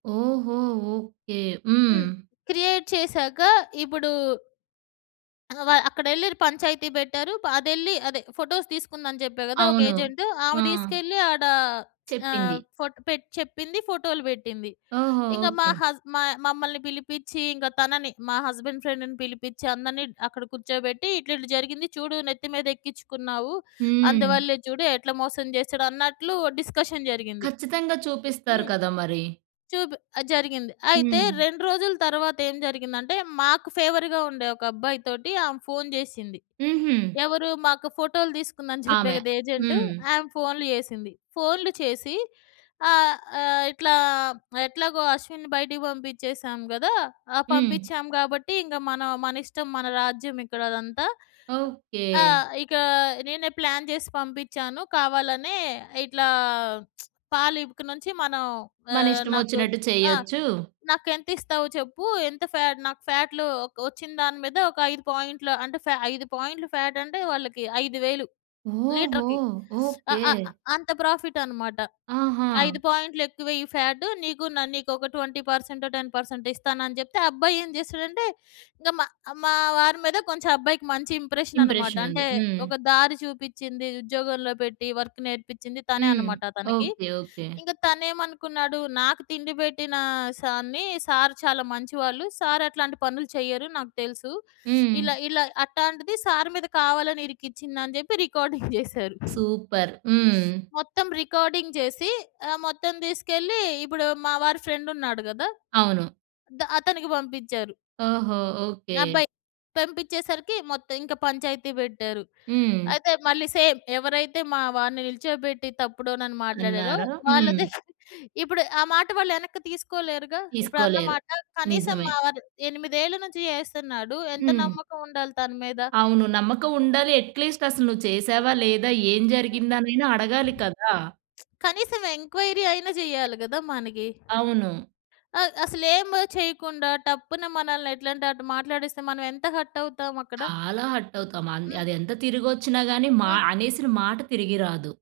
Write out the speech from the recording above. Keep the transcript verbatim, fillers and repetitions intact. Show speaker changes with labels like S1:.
S1: ఓహో! ఓకే. హ్మ్.
S2: హ్మ్. క్రియేట్ చేశాక ఇ‌పుడూ ఆహ్, వ అక్కడెళ్ళి ఇర్ పంచాయతీ బెట్టారు. అదెళ్ళి అదే ఫోటోస్ తీసుకుందని జెప్పా గదా! ఒక
S1: అవును.
S2: ఏజెంటు,
S1: ఆ!
S2: ఆ‌మే దీసుకెళ్ళి ఆడ ఆహ్,
S1: చెప్పింది.
S2: ఫోట్ పెట్ చెప్పింది ఫోటోలు బెట్టింది.
S1: ఓహో!
S2: ఇంగ మా
S1: ఓకే.
S2: హస్ మాయ్ మమ్మల్ని పిలిపిచ్చి ఇంగ తనని, మా హస్బండ్ ఫ్రెండ్‌ని పిలిపిచ్చి అందరినీ డ్ అక్కడ కూర్చోబెట్టి "ఇట్ల ఇట్ల జరిగింది చూడు నెత్తి మీదెక్కిచ్చుకున్నావు.
S1: హ్మ్.
S2: అందువల్లే చూడు ఎట్ల మోసం జేసాడో" అన్నట్లు డిస్కషన్ జరిగింది.
S1: కచ్చితంగా చూపిస్తారు
S2: హ్మ్.
S1: కదా! మరి.
S2: చూబ్ ఆ! జరిగింది. అయితే
S1: హ్మ్.
S2: రెండు రోజుల తరువాతేం జరిగిందంటే మాకు ఫేవర్‌గా ఉండే ఒక అబ్బాయి తోటి ఆమే ఫోను జెసింది.
S1: హుహు.
S2: ఎవరూ మాకు ఫోటోలు దీసుకుందని జెప్పా
S1: ఆమె,
S2: గదా! ఏజెంటు
S1: హ్మ్.
S2: ఆ‌మే ఫోన్‌లు జెసింది. ఫోన్‌లు చేసి ఆహ్, ఆహ్, "ఇట్లా ఎట్లాగో అశ్విన్‌ని బయటికి బంపిచ్చేసాం గదా! ఆ!
S1: హ్మ్.
S2: పంపిచ్చాం గాబట్టి ఇంగ మనొ మన ఇష్టం మన రాజ్యం ఇక్కడ అదంతా. ఆ!
S1: ఓకే.
S2: ఇక నేనే ప్లాన్ జేసి పంపిచ్చాను కావాలనే. ఇట్లా పాలు ఇక నుంచి మనం
S1: మన
S2: ఆహ్, నాకు
S1: ఇష్టమొచ్చినట్టు
S2: ఆ!
S1: చేయొచ్చు
S2: నాకెంతిస్తావు చెప్పు? ఎంత ఫాటు నాకు ఫాటులు ఒక్ ఒచ్చిన దాని మీద ఒక ఐదు పాయింట్‌లు" అంటే ఫా ఐదు పాయింట్‌లు ఫాటంటే వాళ్ళకి ఐదు వేలు
S1: ఓహో!
S2: లీటర్‌కి. స్ ఆ
S1: ఓకే.
S2: ఆ అంత ప్రాఫిటనమాట. "ఐదు
S1: ఆహా!
S2: పాయింట్‌లు ఎక్కువె‌య్యి ఫ్యాటు. నీకు న నీకొక ట్వెంటీ పర్సెంటొ, టెన్ పర్సెంటొ" ఇస్తానని జెప్తే ఆ అబ్బాయేం జేసాడంటే, ఇంగ మా, మా వారి మీద కొంచెం అబ్బాయికి మంచి ఇంప్రెషన్ననమాట.
S1: ఇంప్రెషనుంది.
S2: అంటే
S1: హ్మ్.
S2: ఒక దారి చూపిచ్చింది, ఉద్యోగంలో పెట్టి వర్క్ నేర్పిచ్చింది తనే
S1: హ్మ్.
S2: అనమాట తనకి.
S1: ఓకే. ఓకే.
S2: ఇంగ తనెమనుకున్నాడు, "నాకు తిండి బెట్టిన సార్‌ని, సార్ చాలా మంచివాళ్ళు. సార్ అట్లాంటి పనులు చెయ్యరు. నాకు తెలుసు.
S1: హ్మ్.
S2: ఇలా ఇలా అట్టాంటిది సార్ మీద కావాలని ఇరికిచ్చింది" అని జెప్పి రికార్డింగ్ జేసారు.
S1: సూపర్. హ్మ్.
S2: మొత్తం రికార్డింగ్ చేసి ఆహ్, మొత్తం దీసుకెళ్ళి ఇప్పుడు మావారి ఫ్రెండున్నాడు గదా!
S1: అవును.
S2: ద అతనికి బంపిచ్చారు.
S1: ఓహో! ఓకే.
S2: అబ్బాయి, పంపిచ్చేసరికి మొత్తం ఇంక పంచాయతీ బెట్టారు.
S1: హ్మ్.
S2: అయితే మళ్ళీ సేమ్, ఎవరైతే మా వారిని నిల్చోబెట్టి తప్పుడోనను మాట్లాడారో,
S1: అన్నారా? హ్మ్.
S2: వాళ్ళది ఇప్పుడు ఆ మాట వాళ్ళెనక్కి తీసుకోలేరుగా. ఇప్పుడు
S1: తీసుకోలేరు,
S2: అన్నమాట. కనీసం
S1: నిజమే.
S2: మా వారు ఎనిమిదేళ్ళు నుంచి జేస్తున్నాడు. ఎంత
S1: హ్మ్.
S2: నమ్మకముండాలి తనమీద.
S1: అవును. నమ్మకముండాలి. అట్‌లీస్ట్ అసలు నువ్వు
S2: హ్మ్.
S1: చేసావా లేదా? ఏం
S2: హ్మ్.
S1: జరిగిందనైనా అడగాలి కదా!
S2: కనీసం ఎంక్వైరీ అయినా జెయ్యాలి గదా! మనగి.
S1: అవును.
S2: అ అసలేము చెయ్యకుండా టప్పున మనల్ని ఎట్లంటే అటు మాట్లాడిస్తే మనమెంత హర్టవుతాము అక్కడ.
S1: చాలా హర్టవుతాం. అంద్
S2: హ్మ్.
S1: అది ఎంత తిరిగొచ్చిన గాని మా
S2: ఆ!
S1: అనేసిన మాట తిరిగి రాదు.